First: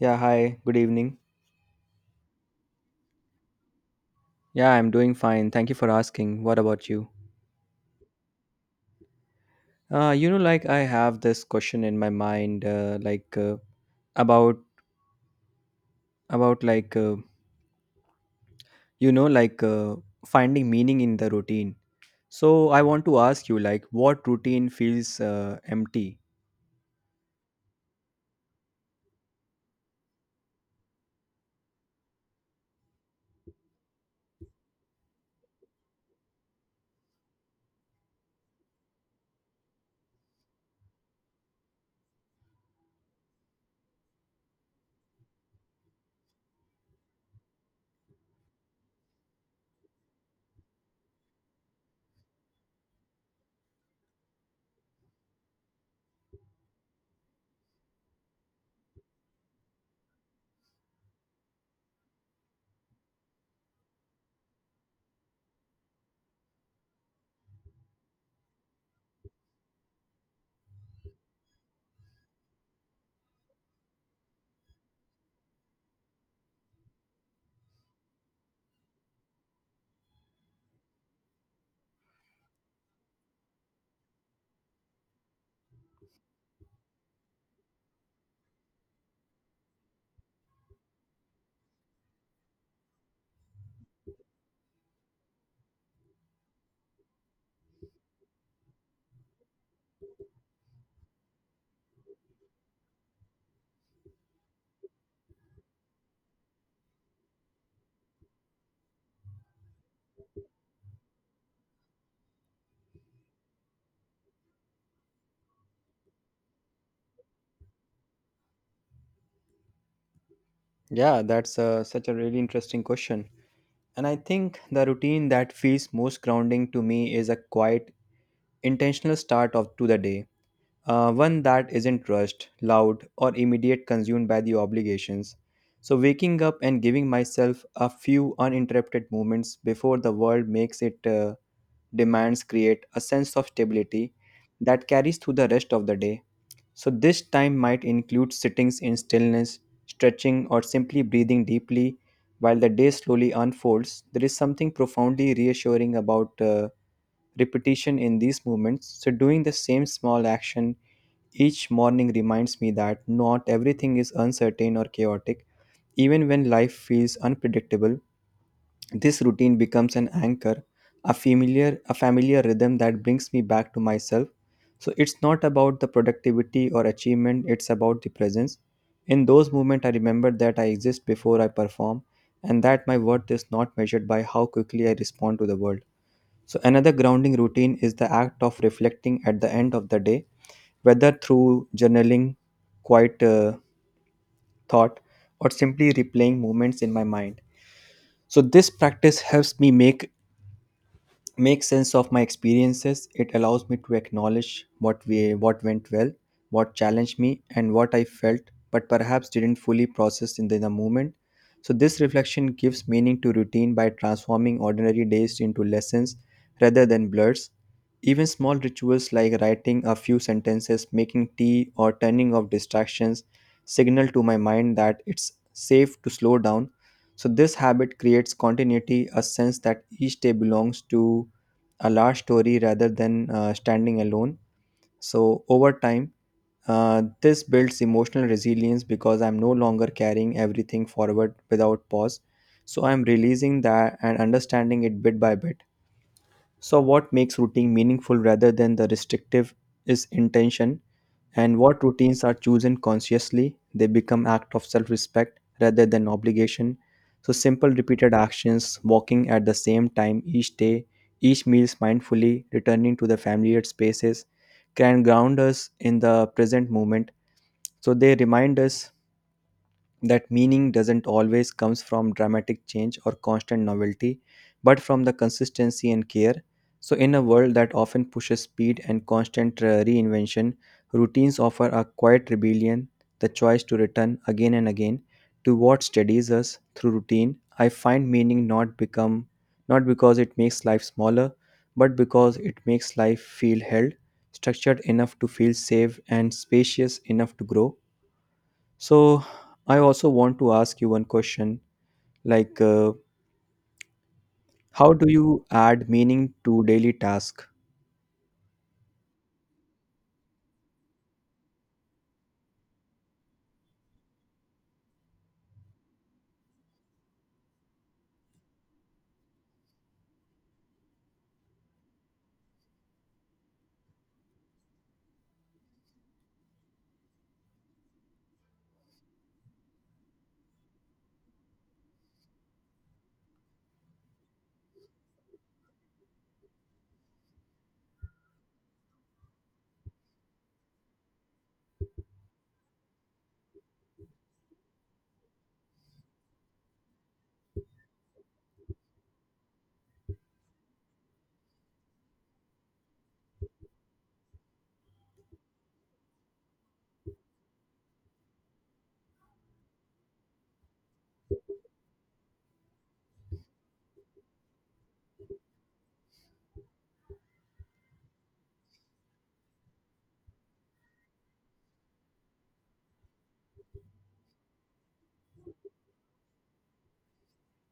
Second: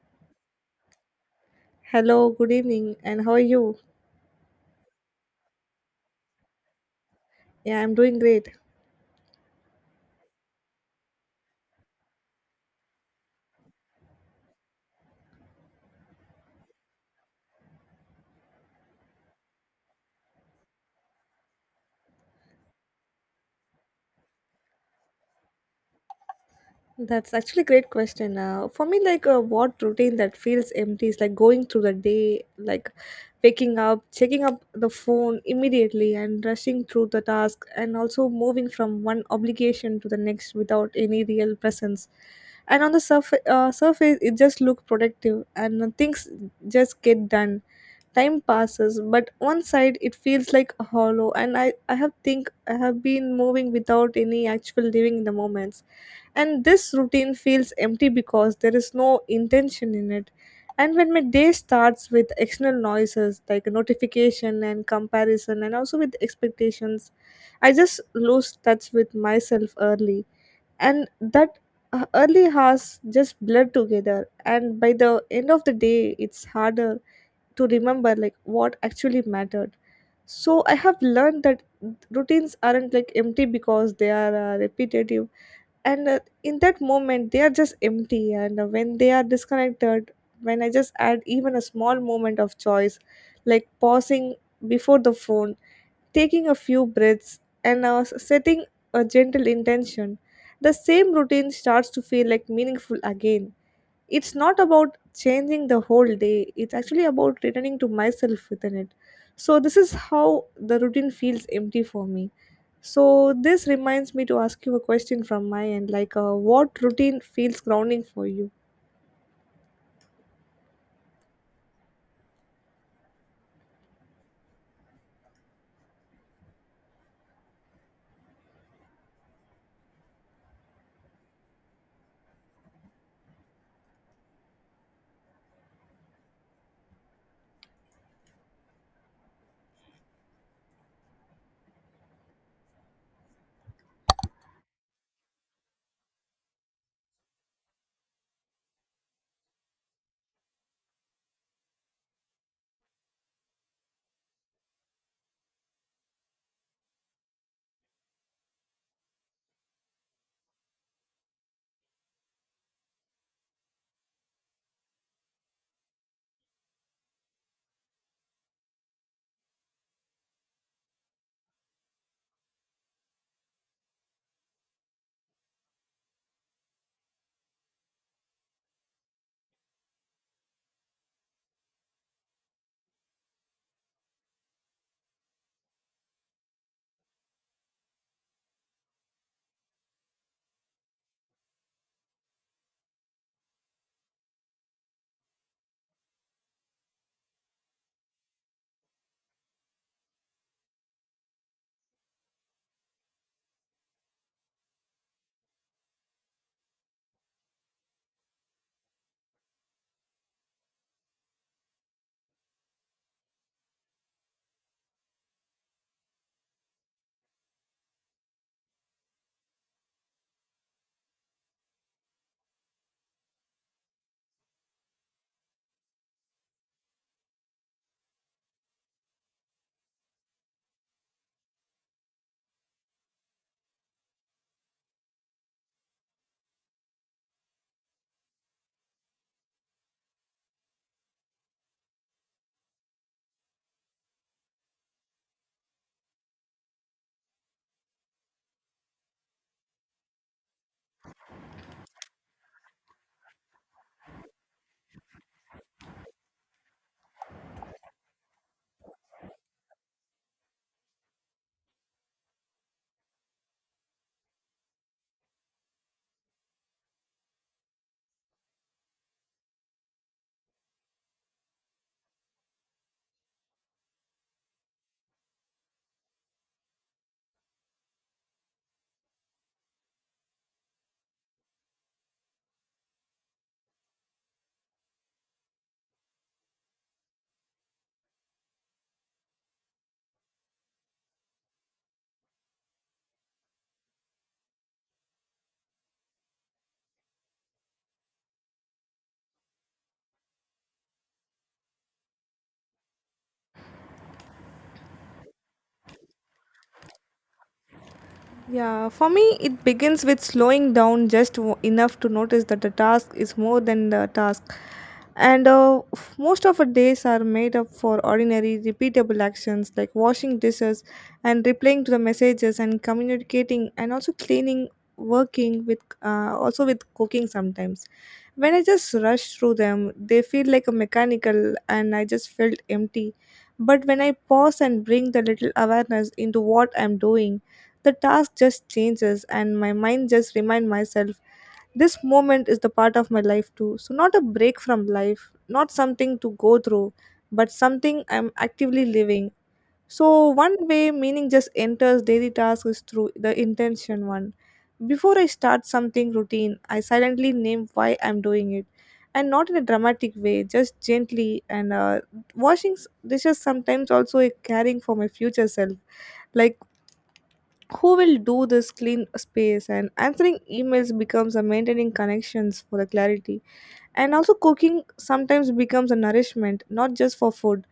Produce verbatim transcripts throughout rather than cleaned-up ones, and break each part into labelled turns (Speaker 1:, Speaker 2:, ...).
Speaker 1: Yeah, hi, good evening.
Speaker 2: Hello, good evening, and how are you?
Speaker 1: Yeah, I'm doing fine. Thank you for asking. What about you?
Speaker 2: Yeah, I'm doing great.
Speaker 1: Uh, you know, like I have this question in my mind, uh, like uh, about about like uh, you know, like uh, finding meaning in the routine. So I want to ask you, like, what routine feels uh, empty?
Speaker 2: That's actually a great question. Uh, for me, like uh, what routine that feels empty is like going through the day, like waking up, checking up the phone immediately, and rushing through the task, and also moving from one obligation to the next without any real presence. And on the surf- uh, surface, it just look productive, and uh, things just get done, time passes, but one side it feels like hollow, and i i have think i have been moving without any actual living in the moments. And this routine feels empty because there is no intention in it. And when my day starts with external noises like notification and comparison and also with expectations, I just lose touch with myself early. And that uh, Early hours just blur together, and by the end of the day, it's harder to remember like what actually mattered. So I have learned that routines aren't like empty because they are uh, repetitive, and uh, in that moment they are just empty, and uh, when they are disconnected, when I just add even a small moment of choice, like pausing before the phone, taking a few breaths, and uh, s- setting a gentle intention, the same routine starts to feel like meaningful again. It's not about changing the whole day, it's actually about returning to myself within it. So this is how the routine feels empty for me. So this reminds me to ask you a question from my end, like uh, what routine feels grounding for you?
Speaker 1: Yeah, that's uh, such a really interesting question. And I think the routine that feels most grounding to me is a quiet, intentional start of to the day, uh, one that isn't rushed, loud, or immediate consumed by the obligations. So, waking up and giving myself a few uninterrupted moments before the world makes it uh, demands create a sense of stability that carries through the rest of the day. So, this time might include sittings in stillness, stretching, or simply breathing deeply while the day slowly unfolds. There is something profoundly reassuring about Uh, repetition in these movements. So, doing the same small action each morning reminds me that not everything is uncertain or chaotic. Even when life feels unpredictable, this routine becomes an anchor, a familiar, a familiar rhythm that brings me back to myself. So it's not about the productivity or achievement, it's about the presence. In those moments, I remember that I exist before I perform and that my worth is not measured by how quickly I respond to the world. So, another grounding routine is the act of reflecting at the end of the day, whether through journaling, quiet uh, thought, or simply replaying moments in my mind. So, this practice helps me make make sense of my experiences. It allows me to acknowledge what we what went well, what challenged me, and what I felt but perhaps didn't fully process in the, in the moment. So this reflection gives meaning to routine by transforming ordinary days into lessons rather than blurs. Even small rituals like writing a few sentences, making tea, or turning off distractions signal to my mind that it's safe to slow down. So this habit creates continuity, a sense that each day belongs to a large story rather than uh, standing alone. So, over time, uh, this builds emotional resilience because I'm no longer carrying everything forward without pause. So, I'm releasing that and understanding it bit by bit. So, what makes routine meaningful rather than the restrictive is intention, and what routines are chosen consciously, they become act of self-respect rather than obligation. So simple repeated actions, walking at the same time each day, each meals mindfully, returning to the familiar spaces, can ground us in the present moment. So they remind us that meaning doesn't always comes from dramatic change or constant novelty, but from the consistency and care. So in a world that often pushes speed and constant uh, reinvention, routines offer a quiet rebellion, the choice to return again and again to what steadies us. Through routine I find meaning, not become not because it makes life smaller, but because it makes life feel held, structured enough to feel safe and spacious enough to grow. So, I also want to ask you one question, like, uh, how do you add meaning to daily task?
Speaker 2: Yeah, for me, it begins with slowing down just w- enough to notice that the task is more than the task. And uh, f- most of our days are made up for ordinary, repeatable actions like washing dishes and replying to the messages and communicating and also cleaning, working with, uh, also with cooking sometimes. When I just rush through them, they feel like a mechanical and I just felt empty. But when I pause and bring the little awareness into what I'm doing, the task just changes and my mind just remind myself this moment is the part of my life too. So not a break from life, not something to go through, but something I'm actively living. So one way meaning just enters daily tasks is through the intention one. Before I start something routine, I silently name why I'm doing it, and not in a dramatic way, just gently. And uh, washing s- dishes sometimes also a caring for my future self, like who will do this clean space, and answering emails becomes a maintaining connections for the clarity, and also cooking sometimes becomes a nourishment not just for food.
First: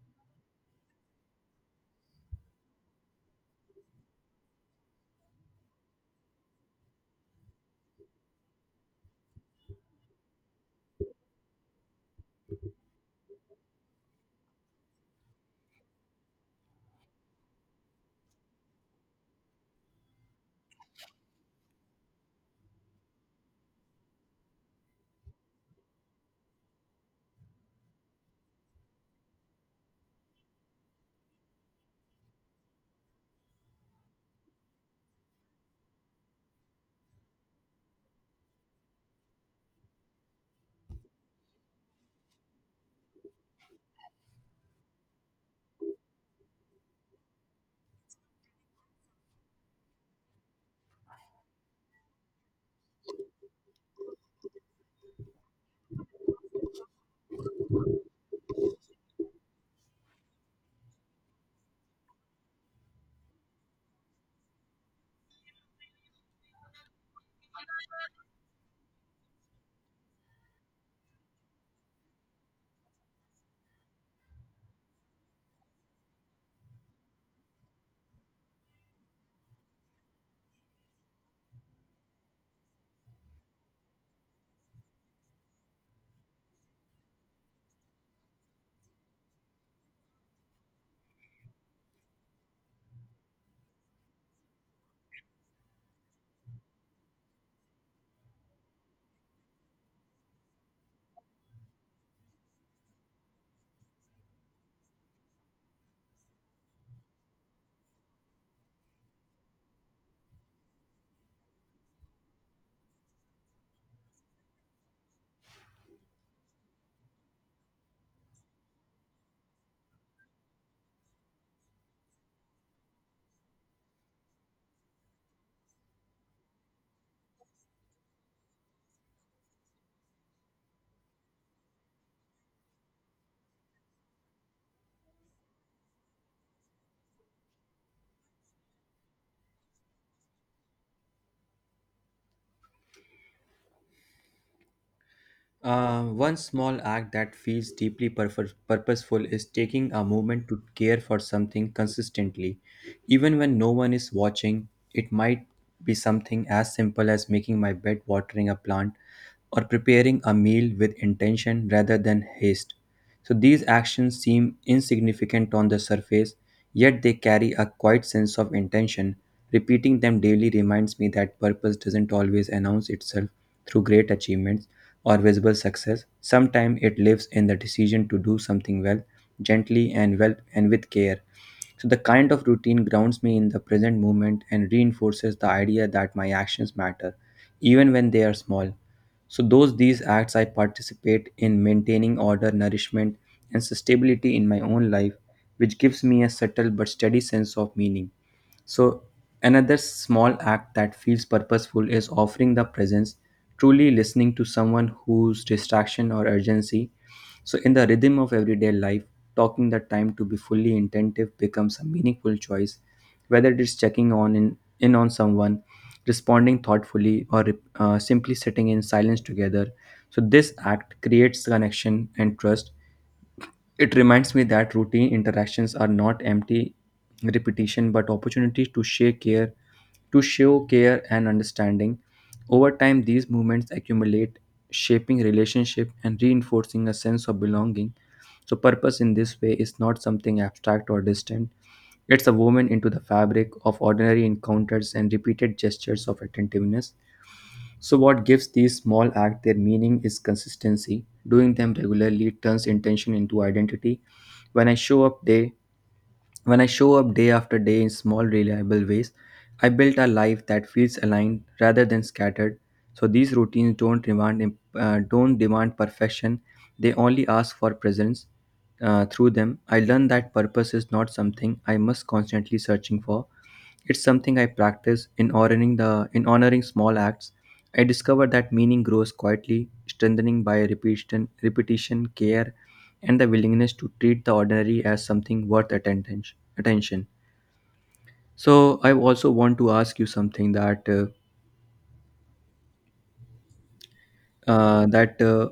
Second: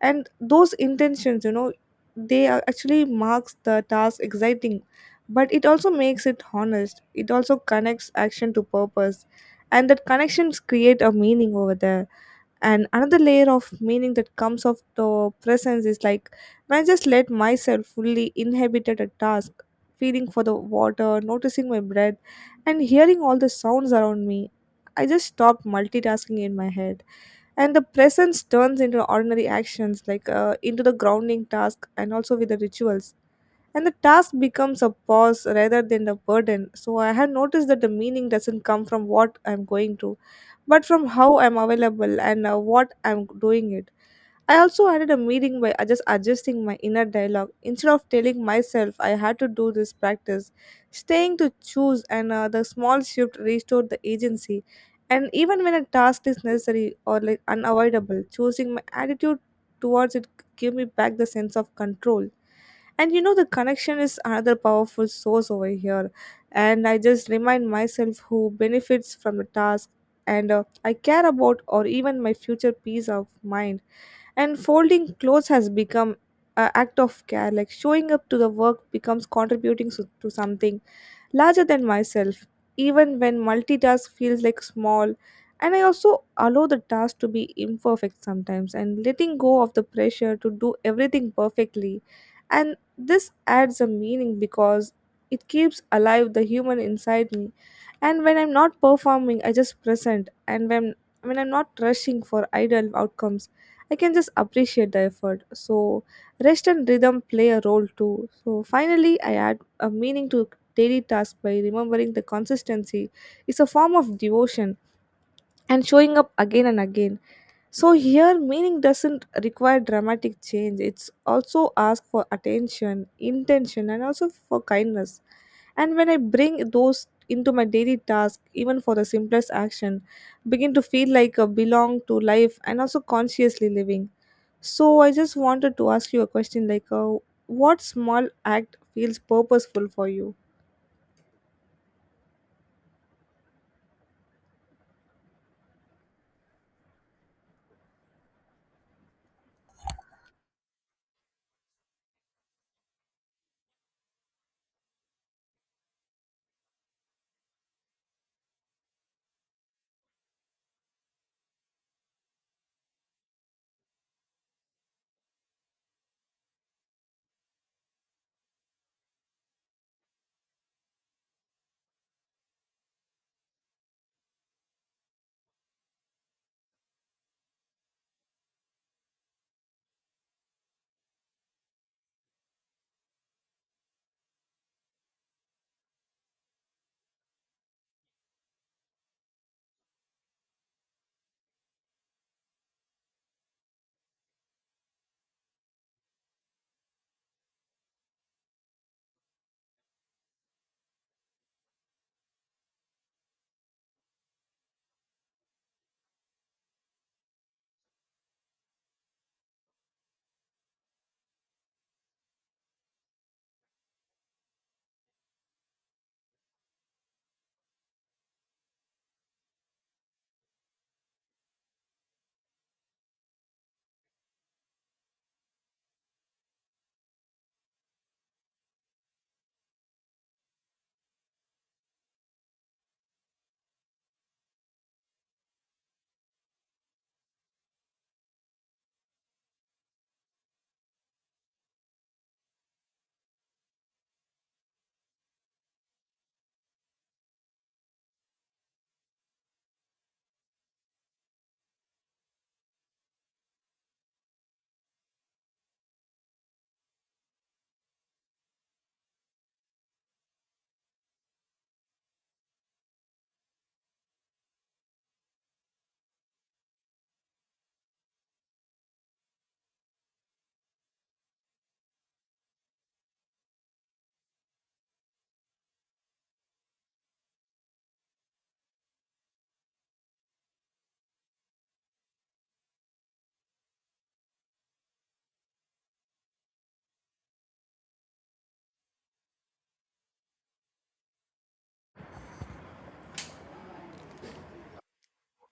Speaker 2: And those intentions, you know, they are actually marks the task exciting, but it also makes it honest, it also connects action to purpose, and that connections create a meaning over there. And another layer of meaning that comes of the presence is like when I just let myself fully inhabited a task, feeling for the water, noticing my breath, and hearing all the sounds around me, I just stopped multitasking in my head. And the presence turns into ordinary actions like uh, into the grounding task and also with the rituals, and the task becomes a pause rather than a burden. So I have noticed that the meaning doesn't come from what I'm going to, but from how I'm available and uh, what I'm doing it. I also added a meaning by uh, just adjusting my inner dialogue. Instead of telling myself I had to do this practice, staying to choose, and uh, the small shift restored the agency. And even when a task is necessary or like unavoidable, choosing my attitude towards it gave me back the sense of control. And you know, the connection is another powerful source over here, and I just remind myself who benefits from the task, and uh, I care about, or even my future peace of mind. And folding clothes has become an act of care, like showing up to the work becomes contributing so- to something larger than myself, even when multitask feels like small. And I also allow the task to be imperfect sometimes, and letting go of the pressure to do everything perfectly. And this adds a meaning because it keeps alive the human inside me. And when I'm not performing, I just present. And when when I'm not rushing for ideal outcomes, I can just appreciate the effort. So rest and rhythm play a role too. So finally, I add a meaning to daily task by remembering the consistency is a form of devotion, and showing up again and again. So here meaning doesn't require dramatic change. It's also ask for attention, intention, and also for kindness. And when I bring those into my daily task, even for the simplest action, begin to feel like a belong to life and also consciously living. So I just wanted to ask you a question like, uh, what small act feels purposeful for you?
Speaker 1: Uh, one small act that feels deeply purf- purposeful is taking a moment to care for something consistently. Even when no one is watching, it might be something as simple as making my bed, watering a plant, or preparing a meal with intention rather than haste. So these actions seem insignificant on the surface, yet they carry a quiet sense of intention. Repeating them daily reminds me that purpose doesn't always announce itself through great achievements or visible success. Sometimes it lives in the decision to do something well, gently and well and with care. So, the kind of routine grounds me in the present moment and reinforces the idea that my actions matter, even when they are small. So, those these acts I participate in maintaining order, nourishment, and stability in my own life, which gives me a subtle but steady sense of meaning. So, another small act that feels purposeful is offering the presence, truly listening to someone whose distraction or urgency. So, in the rhythm of everyday life, talking the time to be fully attentive becomes a meaningful choice, whether it is checking on in, in on someone, responding thoughtfully, or uh, simply sitting in silence together. So, this act creates connection and trust. It reminds me that routine interactions are not empty repetition but opportunities to share care, to show care and understanding. Over time these movements accumulate, shaping relationship and reinforcing a sense of belonging. So purpose in this way is not something abstract or distant. It's a woven into the fabric of ordinary encounters and repeated gestures of attentiveness. So, what gives these small acts their meaning is consistency. Doing them regularly turns intention into identity. When I show up, they when I show up day after day in small, reliable ways, I built a life that feels aligned rather than scattered. So these routines don't demand uh, don't demand perfection; they only ask for presence. Uh, through them, I learned that purpose is not something I must constantly searching for. It's something I practice in honoring the in honoring small acts. I discovered that meaning grows quietly, strengthening by repetition, repetition, care, and the willingness to treat the ordinary as something worth attention. Attention. So I also want to ask you something that uh, uh, that uh,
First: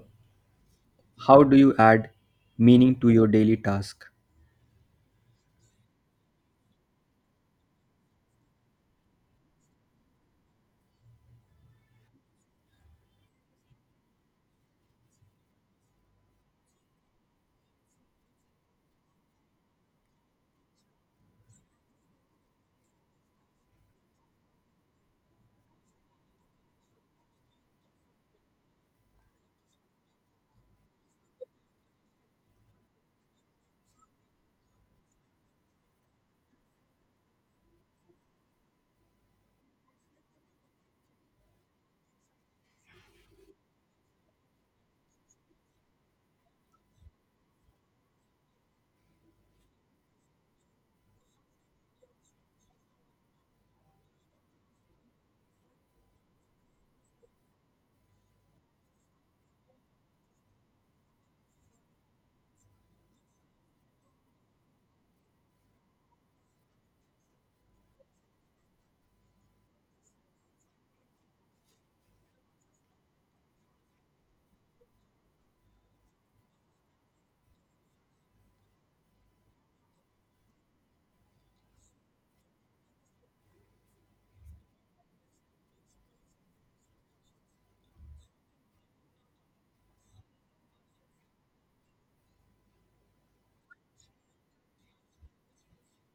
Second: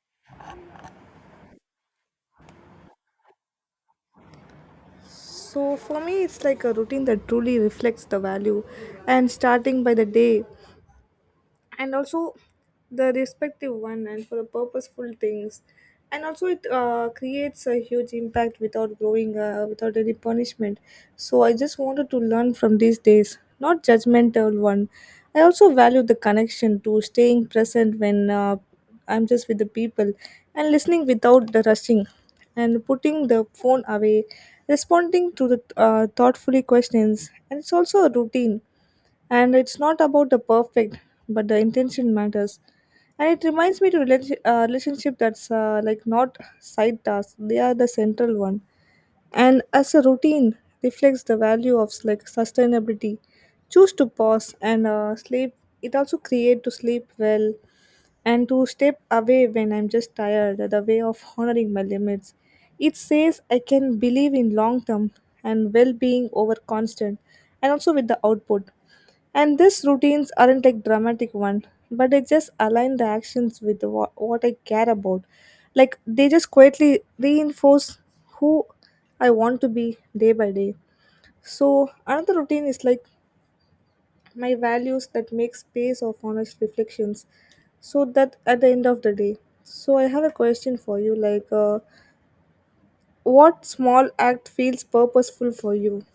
Speaker 1: how do you add meaning to your daily task?
Speaker 2: So for me, it's like a routine that truly reflects the value. And starting by the day, and also the respective one and for the purposeful things, and also it uh, creates a huge impact without growing uh, without any punishment. So I just wanted to learn from these days, not judgmental one. I also value the connection to staying present when uh, I'm just with the people, and listening without the rushing, and putting the phone away, responding to the uh, thoughtfully questions, and it's also a routine. And it's not about the perfect, but the intention matters. And it reminds me to relati- uh, relationship that's uh, like not side tasks, they are the central one. And as a routine reflects the value of like sustainability, choose to pause and uh, sleep. It also create to sleep well, and to step away when I'm just tired, the way of honoring my limits. It says I can believe in long term and well being over constant, and also with the output. And these routines aren't like dramatic one, but they just align the actions with what, what I care about. Like they just quietly reinforce who I want to be day by day. So another routine is like my values that make space of honest reflections. So that at the end of the day. So I have a question for you like, uh, what small act feels purposeful for you?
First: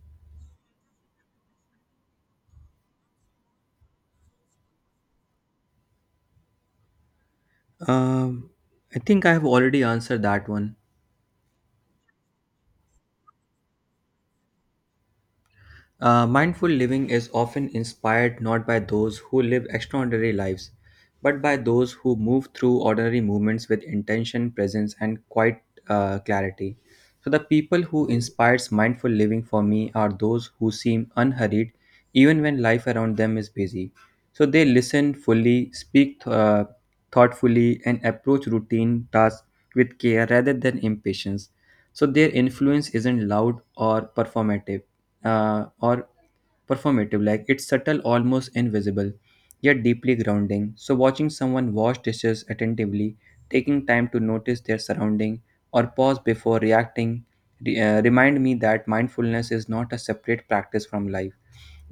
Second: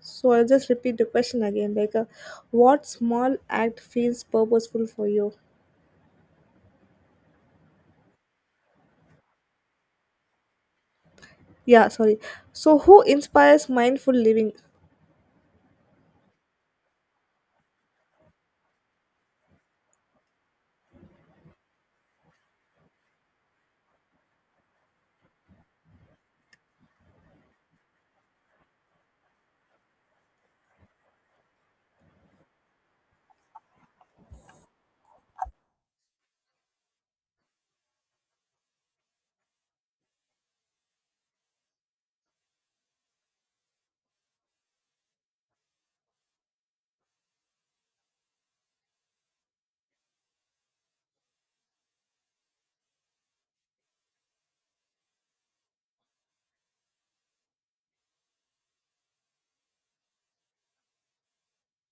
Speaker 2: So I'll just repeat the question again, like, uh, what small act feels purposeful for you?
Speaker 1: Um, I think I have already answered that one.
Speaker 2: Yeah, sorry. So, who inspires mindful living?
Speaker 1: Uh, mindful living is often inspired not by those who live extraordinary lives, but by those who move through ordinary movements with intention, presence, and quiet uh, clarity. So, the people who inspires mindful living for me are those who seem unhurried, even when life around them is busy. So, they listen fully, speak uh, thoughtfully, and approach routine tasks with care rather than impatience. So, their influence isn't loud or performative, uh, or performative like it's subtle, almost invisible, yet deeply grounding. So watching someone wash dishes attentively, taking time to notice their surrounding, or pause before reacting re- uh, remind me that mindfulness is not a separate practice from life,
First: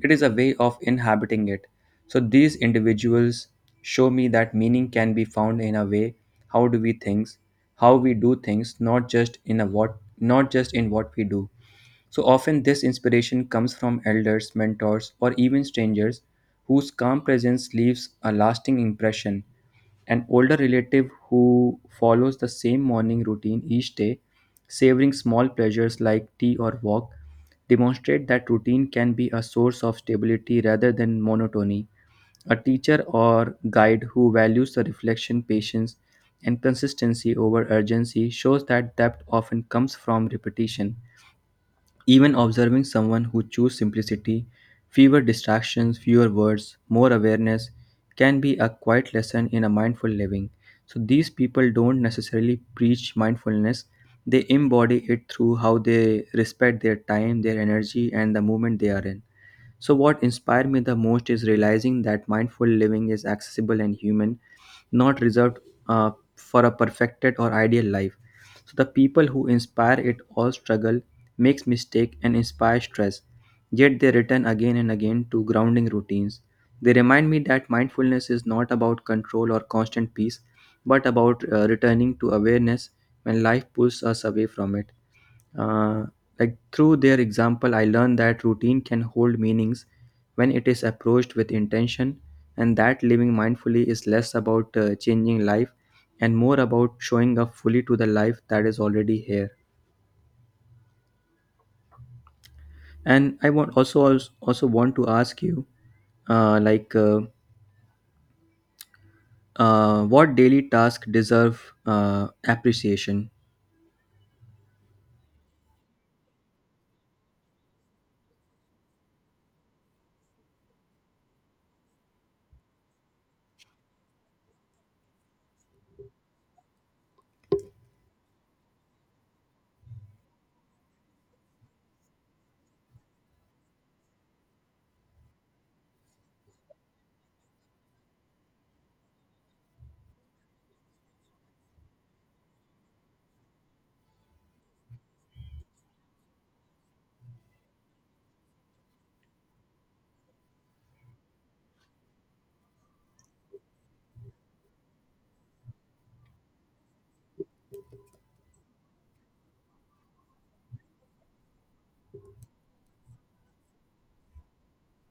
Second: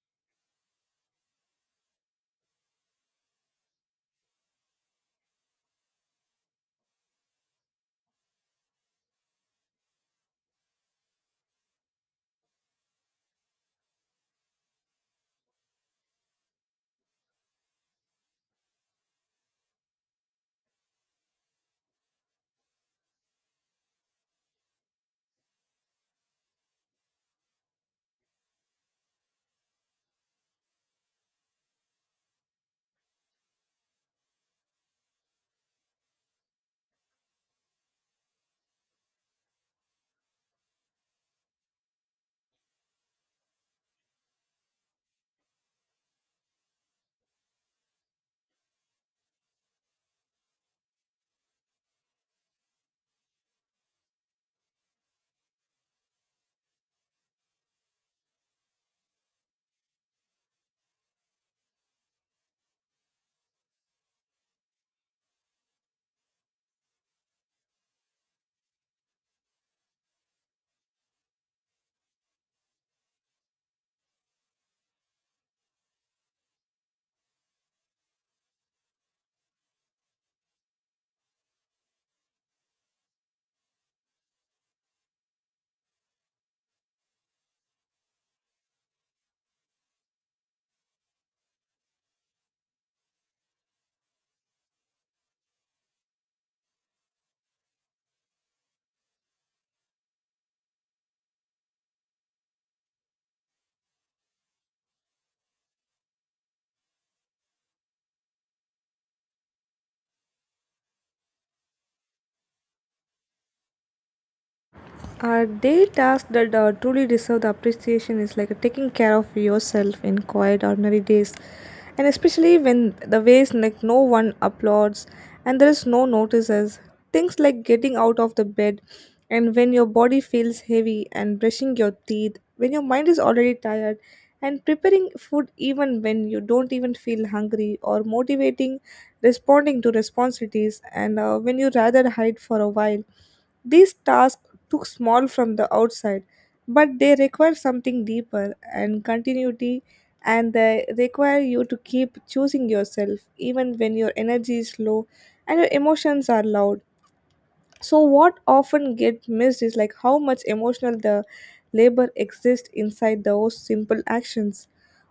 Speaker 1: it is a way of inhabiting it. So these individuals show me that meaning can be found in a way, how do we things how we do things, not just in a what not just in what we do. So often, this inspiration comes from elders, mentors, or even strangers whose calm presence leaves a lasting impression. An older relative who follows the same morning routine each day, savoring small pleasures like tea or walk, demonstrate that routine can be a source of stability rather than monotony. A teacher or guide who values the reflection, patience, and consistency over urgency shows that depth often comes from repetition. Even observing someone who chooses simplicity, fewer distractions, fewer words, more awareness, can be a quiet lesson in a mindful living. So these people don't necessarily preach mindfulness, they embody it through how they respect their time, their energy, and the moment they are in. So, what inspired me the most is realizing that mindful living is accessible and human, not reserved uh, for a perfected or ideal life. So the people who inspire it all struggle, makes mistake and inspire stress. Yet they return again and again to grounding routines. They remind me that mindfulness is not about control or constant peace, but about uh, returning to awareness when life pulls us away from it. Uh, like Through their example, I learned that routine can hold meanings when it is approached with intention, and that living mindfully is less about uh, changing life and more about showing up fully to the life that is already here. And I want also also want to ask you, uh, like, uh, uh, what daily task deserve uh, appreciation?
Speaker 2: Are daily tasks that uh, truly deserve the appreciation is like taking care of yourself in quiet, ordinary days, and especially when the ways like no one applauds and there is no notices. Things like getting out of the bed, and when your body feels heavy, and brushing your teeth, when your mind is already tired, and preparing food even when you don't even feel hungry, or motivating, responding to responsibilities, and uh, when you rather hide for a while. These tasks look small from the outside, but they require something deeper and continuity, and they require you to keep choosing yourself even when your energy is low and your emotions are loud. So what often get missed is like how much emotional the labor exists inside those simple actions.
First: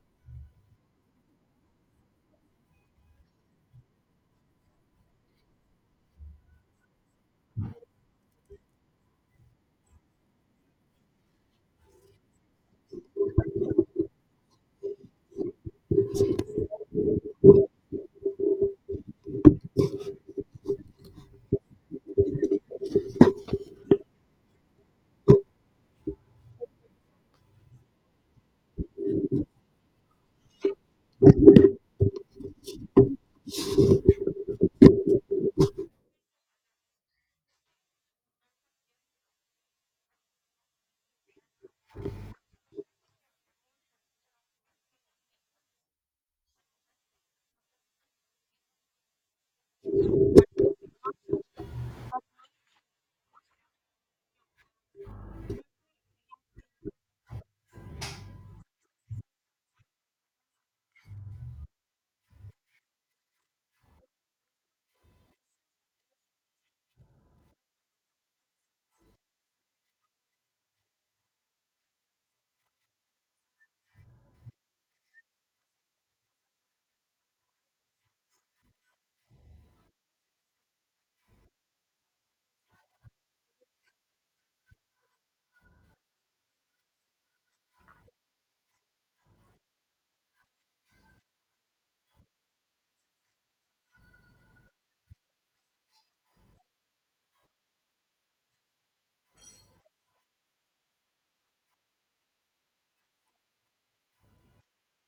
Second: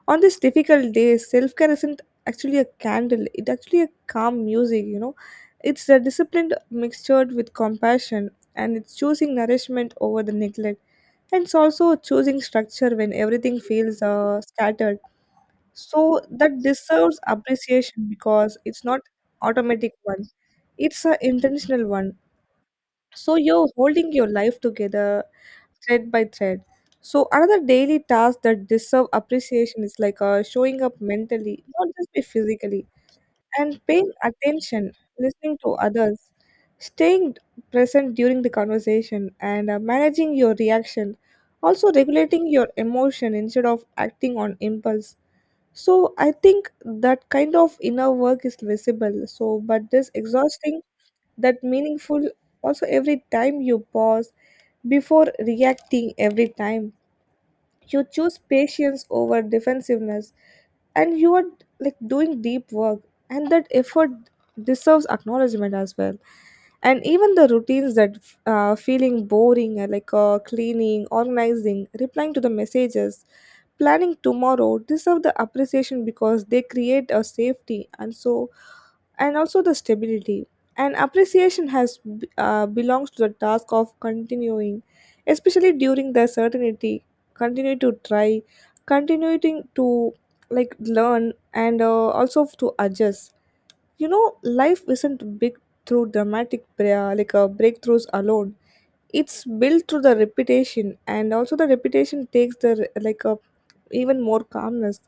Speaker 2: On this difficult day, self-care isn't actually a candle, it's actually a calm music, you know. It's a disciplined mixtured with compassion, and it's choosing nourishment over the neglect. And it's also choosing structure when everything feels uh, scattered. So that deserves appreciation because it's not automatic one. It's an intentional one, so you're holding your life together thread by thread. So another daily task that deserve appreciation is like uh, showing up mentally, not just be physically, and paying attention, listening to others, staying present during the conversation, and uh, managing your reaction. Also regulating your emotion instead of acting on impulse. So I think that kind of inner work is visible. So, but this exhausting that meaningful, also every time you pause before reacting, every time you choose patience over defensiveness, and you are like doing deep work, and that effort deserves acknowledgement as well. And even the routines that uh, feeling boring, uh, like uh, cleaning, organizing, replying to the messages, planning tomorrow deserve the appreciation because they create a safety, and so, and also the stability. And appreciation has b- uh, belongs to the task of continuing, especially during the certainty. Continue to try, continuing to like learn, and uh, also to adjust. You know, life isn't big through dramatic bra- like uh, breakthroughs alone. It's built through the repetition, and also the repetition takes the re- like a even more calmness.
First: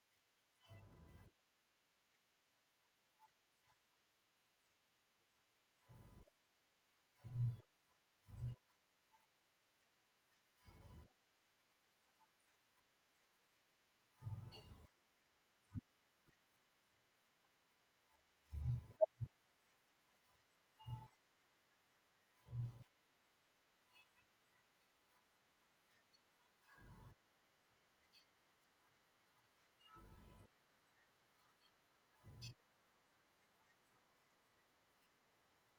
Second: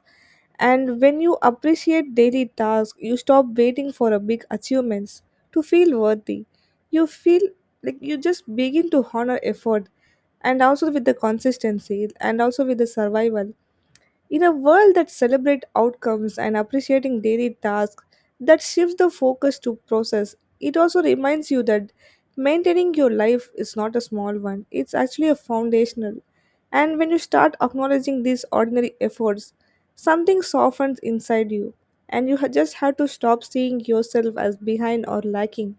Speaker 2: And when you appreciate daily tasks, you stop waiting for a big achievements to feel worthy. You feel like you just begin to honor effort and also with the consistency and also with the survival. In a world that celebrates outcomes and appreciating daily tasks, that shifts the focus to process. It also reminds you that maintaining your life is not a small one, it's actually a foundational. And when you start acknowledging these ordinary efforts, something softens inside you, and you ha- just have to stop seeing yourself as behind or lacking.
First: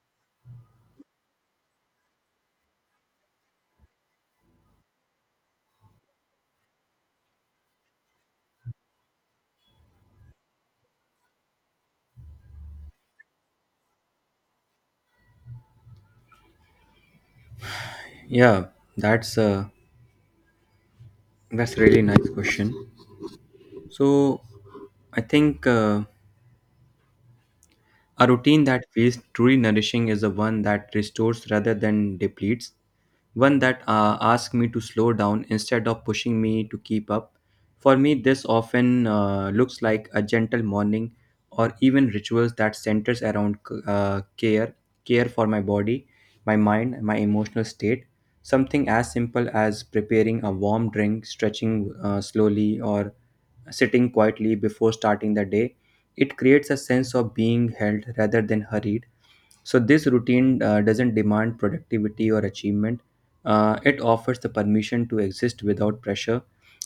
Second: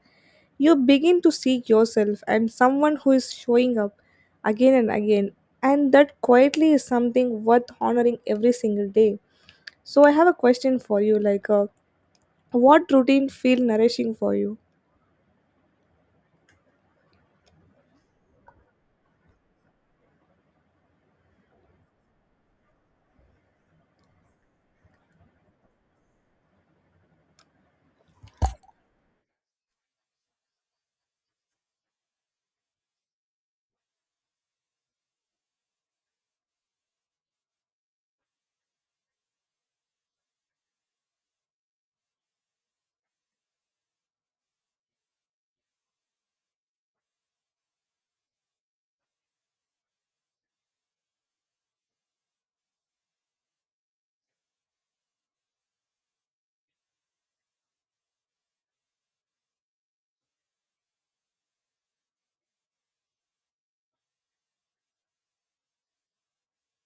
Speaker 2: You begin to see yourself and someone who is showing up again and again, and that quietly is something worth honoring every single day. So, I have a question for you like, uh, what routine feel nourishing for you?
Speaker 1: Yeah, that's uh, that's really nice question. So I think. Uh, A routine that feels truly nourishing is the one that restores rather than depletes, one that uh, asks me to slow down instead of pushing me to keep up. For me, this often uh, looks like a gentle morning or even rituals that centers around uh, care, care for my body, my mind, my emotional state. Something as simple as preparing a warm drink, stretching uh, slowly, or sitting quietly before starting the day. It creates a sense of being held rather than hurried. So, this routine uh, doesn't demand productivity or achievement. Uh, it offers the permission to exist without pressure.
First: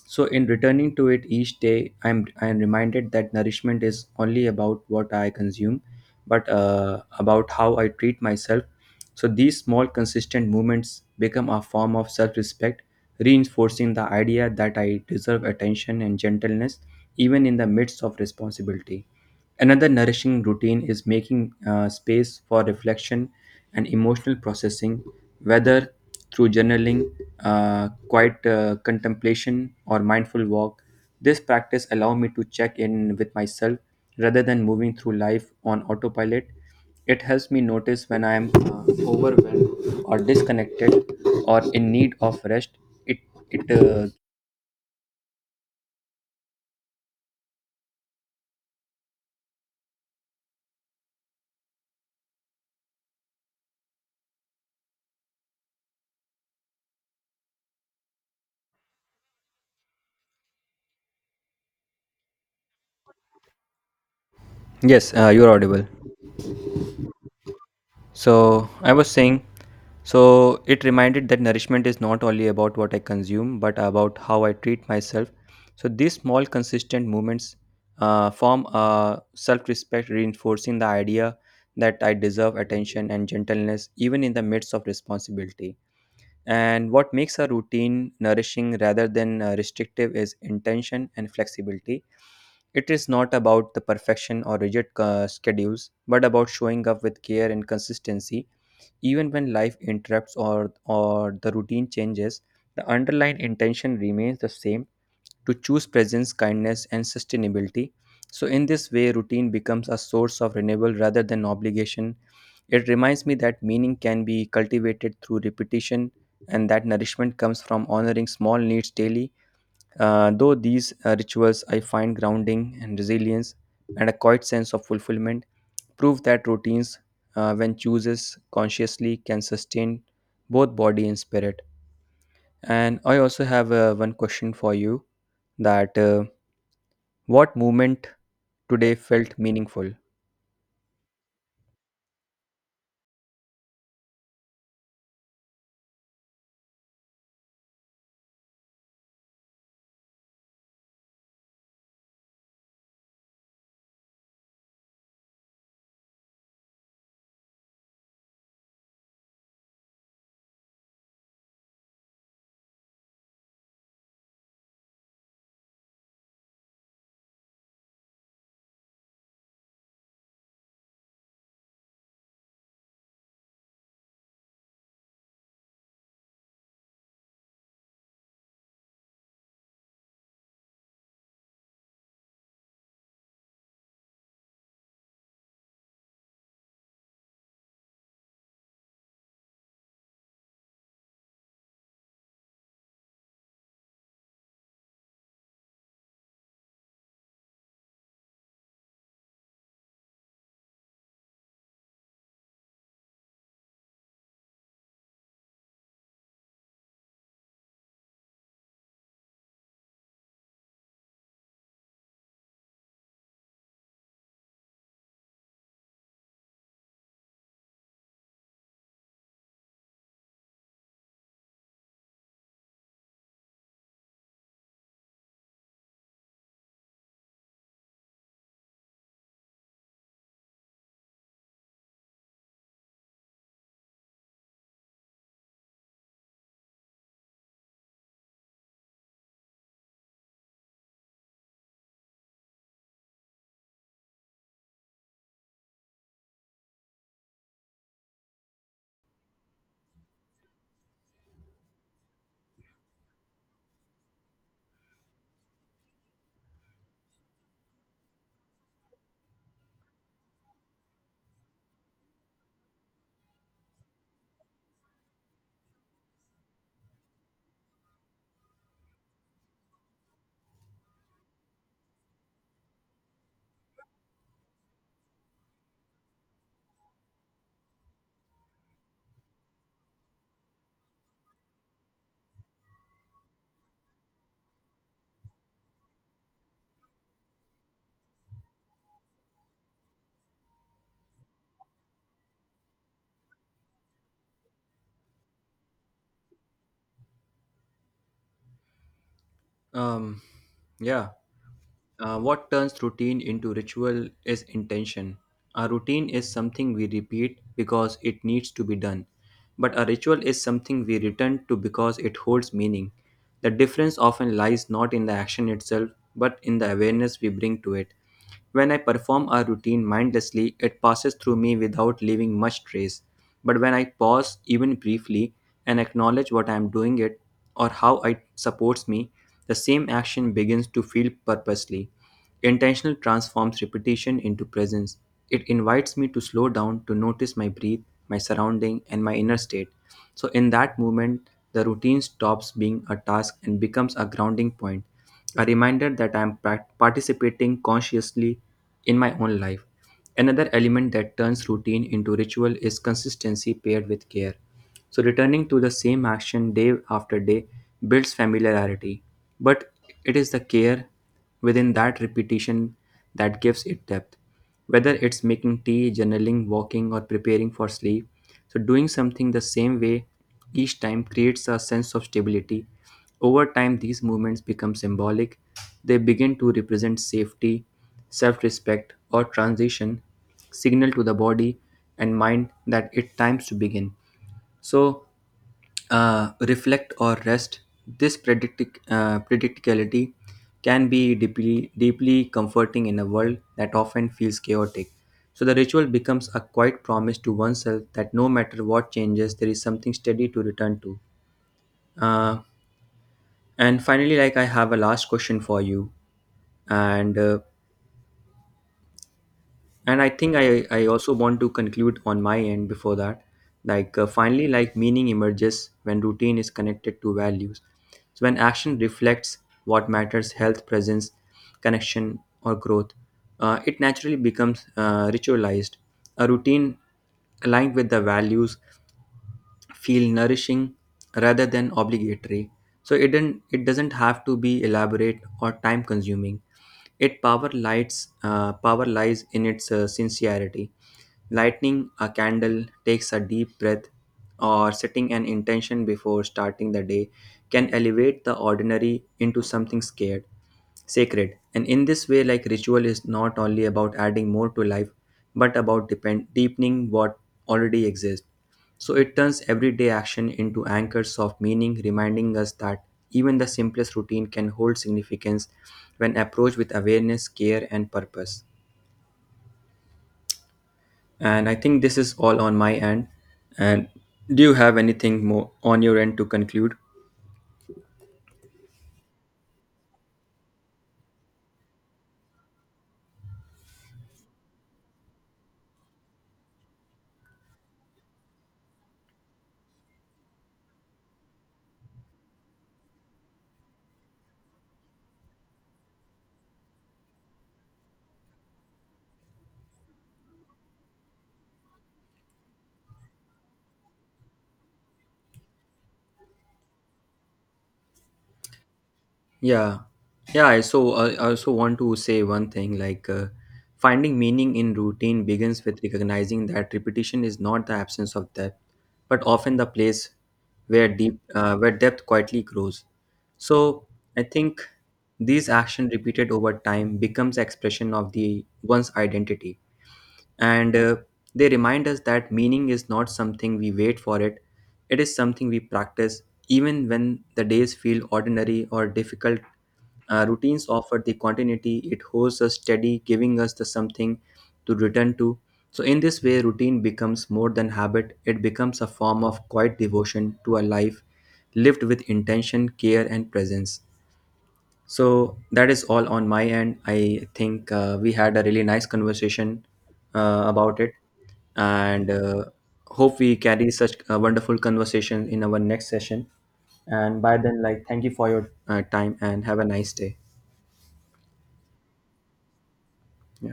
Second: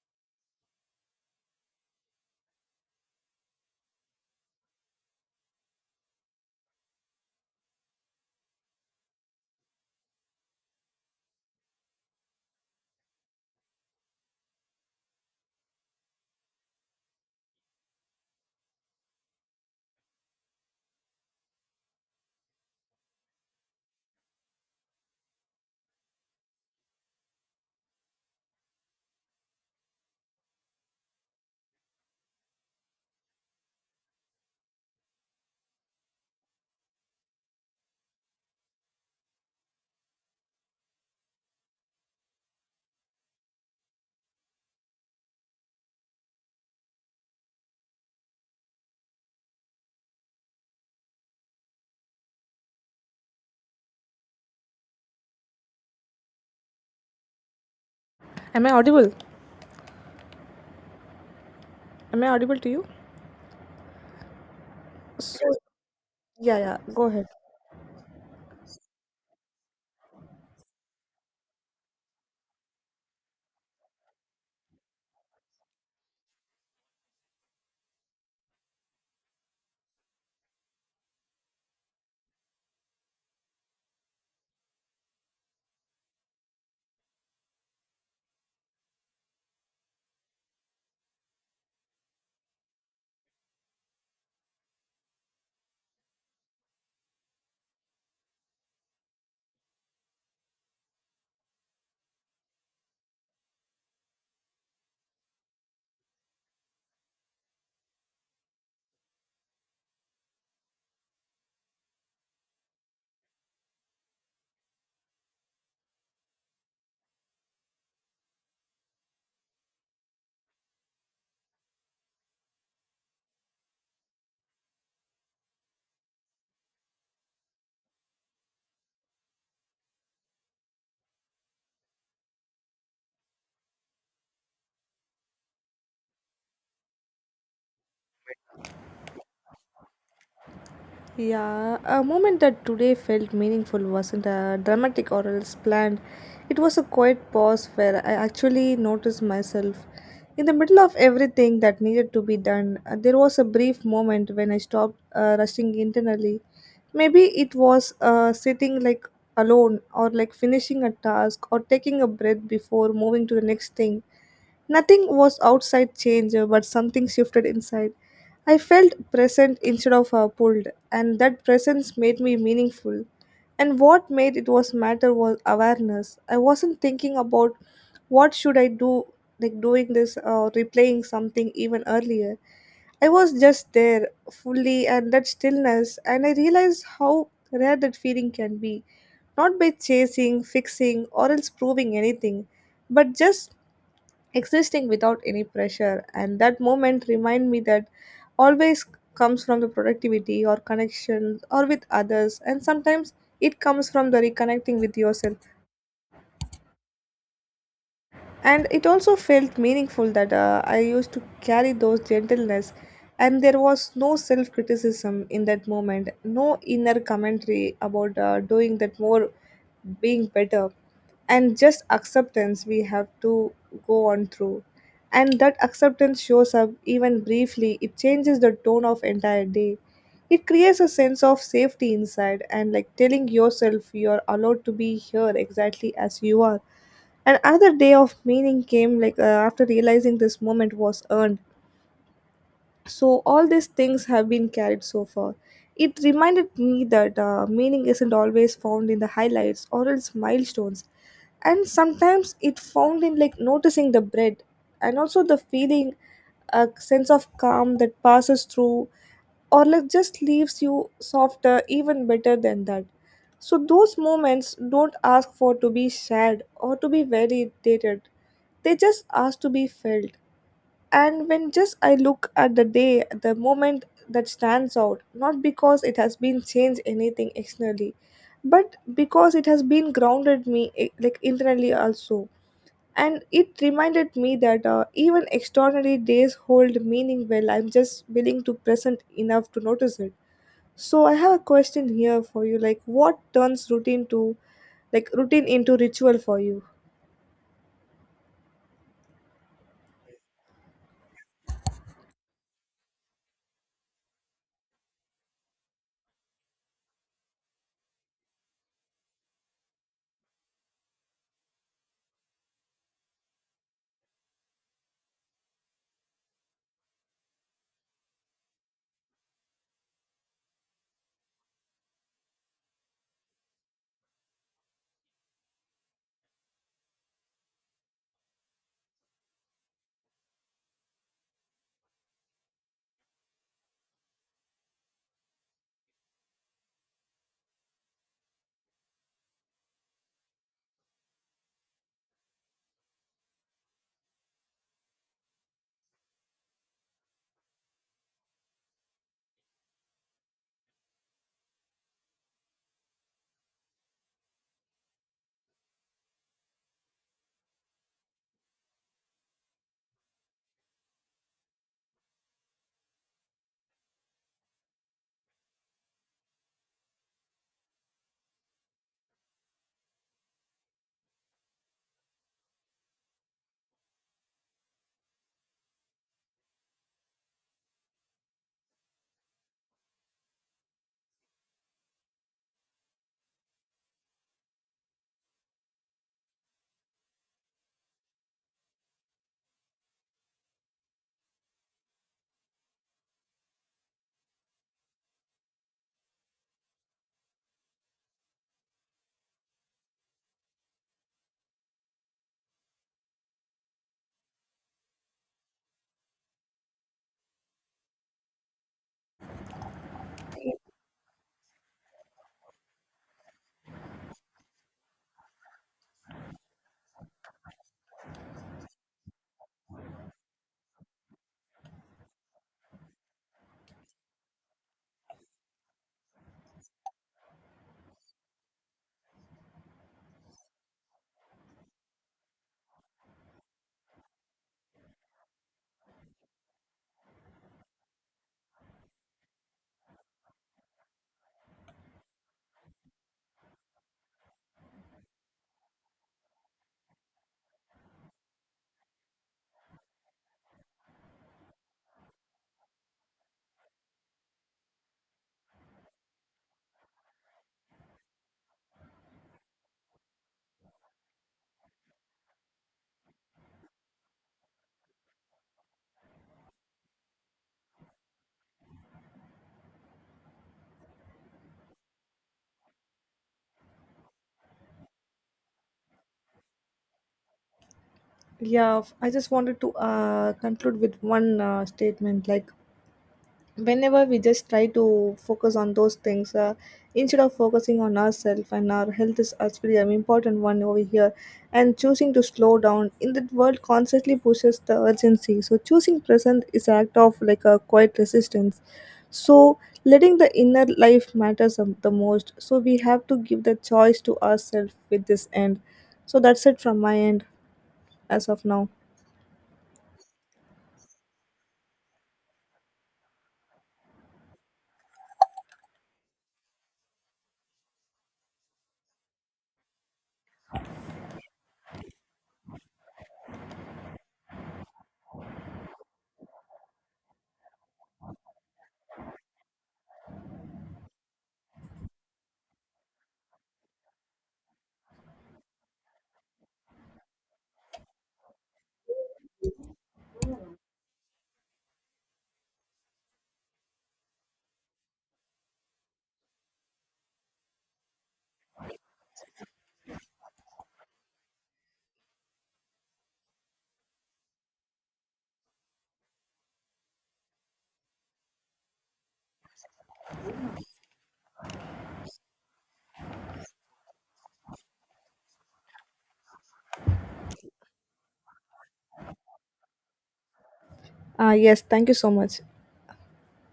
Speaker 1: So, in returning to it each day, I'm, I'm reminded that nourishment is only about what I consume, but uh, about how I treat myself. So these small consistent movements become a form of self-respect, reinforcing the idea that I deserve attention and gentleness even in the midst of responsibility. Another nourishing routine is making uh, space for reflection and emotional processing, whether through journaling, uh, quiet uh, contemplation, or mindful walk. This practice allows me to check in with myself rather than moving through life on autopilot. It helps me notice when I am uh, overwhelmed or disconnected or in need of rest. It it uh,
Speaker 2: Am I audible? Am I audible to you?
Speaker 1: Yes, uh,
Speaker 2: So,
Speaker 1: you're audible.
Speaker 2: yeah, yeah, go ahead.
Speaker 1: So I was saying, so it reminded that nourishment is not only about what I consume, but about how I treat myself. So these small, consistent movements uh, form a self-respect, reinforcing the idea that I deserve attention and gentleness even in the midst of responsibility. And what makes a routine nourishing rather than uh, restrictive is intention and flexibility. It is not about the perfection or rigid uh, schedules, but about showing up with care and consistency. Even when life interrupts or, or the routine changes, the underlying intention remains the same to choose presence, kindness, and sustainability. So, in this way, routine becomes a source of renewal rather than obligation. It reminds me that meaning can be cultivated through repetition and that nourishment comes from honoring small needs daily. Uh, though these uh, rituals I find grounding and resilience and a quiet sense of fulfillment prove that routines, uh, when chooses consciously, can sustain both body and spirit. And I also have uh, one question for you that uh, what movement today felt meaningful?
Speaker 2: Yeah, a moment that today felt meaningful wasn't a dramatic or else planned. It was a quiet pause where I actually noticed myself. In the middle of everything that needed to be done, uh, there was a brief moment when I stopped uh, rushing internally. Maybe it was uh, sitting like alone or like finishing a task or taking a breath before moving to the next thing. Nothing was outside change, uh, but something shifted inside. I felt present instead of uh, pulled and that presence made me meaningful. And what made it was matter was awareness. I wasn't thinking about what should I do like doing this or replaying something even earlier. I was just there fully and that stillness and I realized how rare that feeling can be. Not by chasing, fixing or else proving anything, but just existing without any pressure and that moment remind me that always comes from the productivity or connections or with others and sometimes it comes from the reconnecting with yourself and it also felt meaningful that uh, I used to carry those gentleness and there was no self criticism in that moment no inner commentary about uh, doing that more being better and just acceptance we have to go on through and that acceptance shows up even briefly it changes the tone of entire day it creates a sense of safety inside and like telling yourself you're allowed to be here exactly as you are and another day of meaning came like uh, after realizing this moment was earned. So all these things have been carried so far. It reminded me that uh, meaning isn't always found in the highlights or else milestones, and sometimes it found in like noticing the bread and also the feeling, a sense of calm that passes through, or like just leaves you softer, even better than that. So those moments don't ask for to be shared or to be validated. They just ask to be filled. And when just I look at the day, the moment that stands out, not because it has been changed anything externally, but because it has been grounded me eh, like internally also. And it reminded me that uh, even extraordinary days hold meaning well. I'm just willing to present enough to notice it. So I have a question here for you. Like, what turns routine to like routine into ritual for you?
Speaker 1: Um, yeah. Uh, what turns routine into ritual is intention. A routine is something we repeat because it needs to be done, but a ritual is something we return to because it holds meaning. The difference often lies not in the action itself, but in the awareness we bring to it. When I perform a routine mindlessly, it passes through me without leaving much trace. But when I pause, even briefly, and acknowledge what I am doing it or how it supports me, the same action begins to feel purposely. Intentional transforms repetition into presence. It invites me to slow down to notice my breath, my surrounding, and my inner state. So, in that moment, the routine stops being a task and becomes a grounding point, a reminder that I am prac- participating consciously in my own life. Another element that turns routine into ritual is consistency paired with care. So, returning to the same action day after day builds familiarity, but it is the care within that repetition that gives it depth, whether it's making tea, journaling, walking, or preparing for sleep. So, doing something the same way each time creates a sense of stability. Over time, these movements become symbolic. They begin to represent safety, self respect, or transition, signal to the body and mind that it times to begin. So, uh, reflect or rest, this predict- uh, predicticality can be deeply, deeply comforting in a world that often feels chaotic. So the ritual becomes a quiet promise to oneself that no matter what changes, there is something steady to return to. Uh, and finally, like, I have a last question for you, and uh, and i think i i also want to conclude on my end before that, like, uh, finally, like, meaning emerges when routine is connected to values, so when action reflects what matters, health, presence, connection, or growth, uh, it naturally becomes uh, ritualized. A routine aligned with the values feel nourishing rather than obligatory. So it didn't it doesn't have to be elaborate or time consuming. It power lights, uh, power lies in its uh, sincerity. Lighting a candle takes a deep breath or setting an intention before starting the day can elevate the ordinary into something scared, sacred. And in this way, like, ritual is not only about adding more to life, but about depend- deepening what already exists. So it turns everyday action into anchors of meaning, reminding us that even the simplest routine can hold significance when approached with awareness, care, and purpose. And I think this is all on my end. And do you have anything more on your end to conclude?
Speaker 2: Yeah, f- I just wanted to uh, conclude with one uh, statement. Like, whenever we just try to focus on those things, uh, instead of focusing on ourselves and our health is actually an important one over here, and choosing to slow down in that world constantly pushes the urgency. So, choosing present is an act of like a quiet resistance. So, letting the inner life matters um, the most. So, we have to give the choice to ourselves with this end. So, that's it from my end as of now.
Speaker 1: Yeah, yeah. I so I I also want to say one thing, like, uh, finding meaning in routine begins with recognizing that repetition is not the absence of depth, but often the place where deep uh, where depth quietly grows. So I think these action repeated over time becomes expression of the one's identity, and uh, they remind us that meaning is not something we wait for it, it is something we practice. Even when the days feel ordinary or difficult, uh, routines offer the continuity, it holds us steady, giving us the something to return to. So in this way routine becomes more than habit, it becomes a form of quiet devotion to a life lived with intention, care, and presence. So that is all on my end. I think uh, we had a really nice conversation uh, about it, and uh, hope we carry such a wonderful conversation in our next session. And by then, like, thank you for your uh, time and have a nice day.
Speaker 2: Uh, yes, thank you so much.
Speaker 1: Yeah.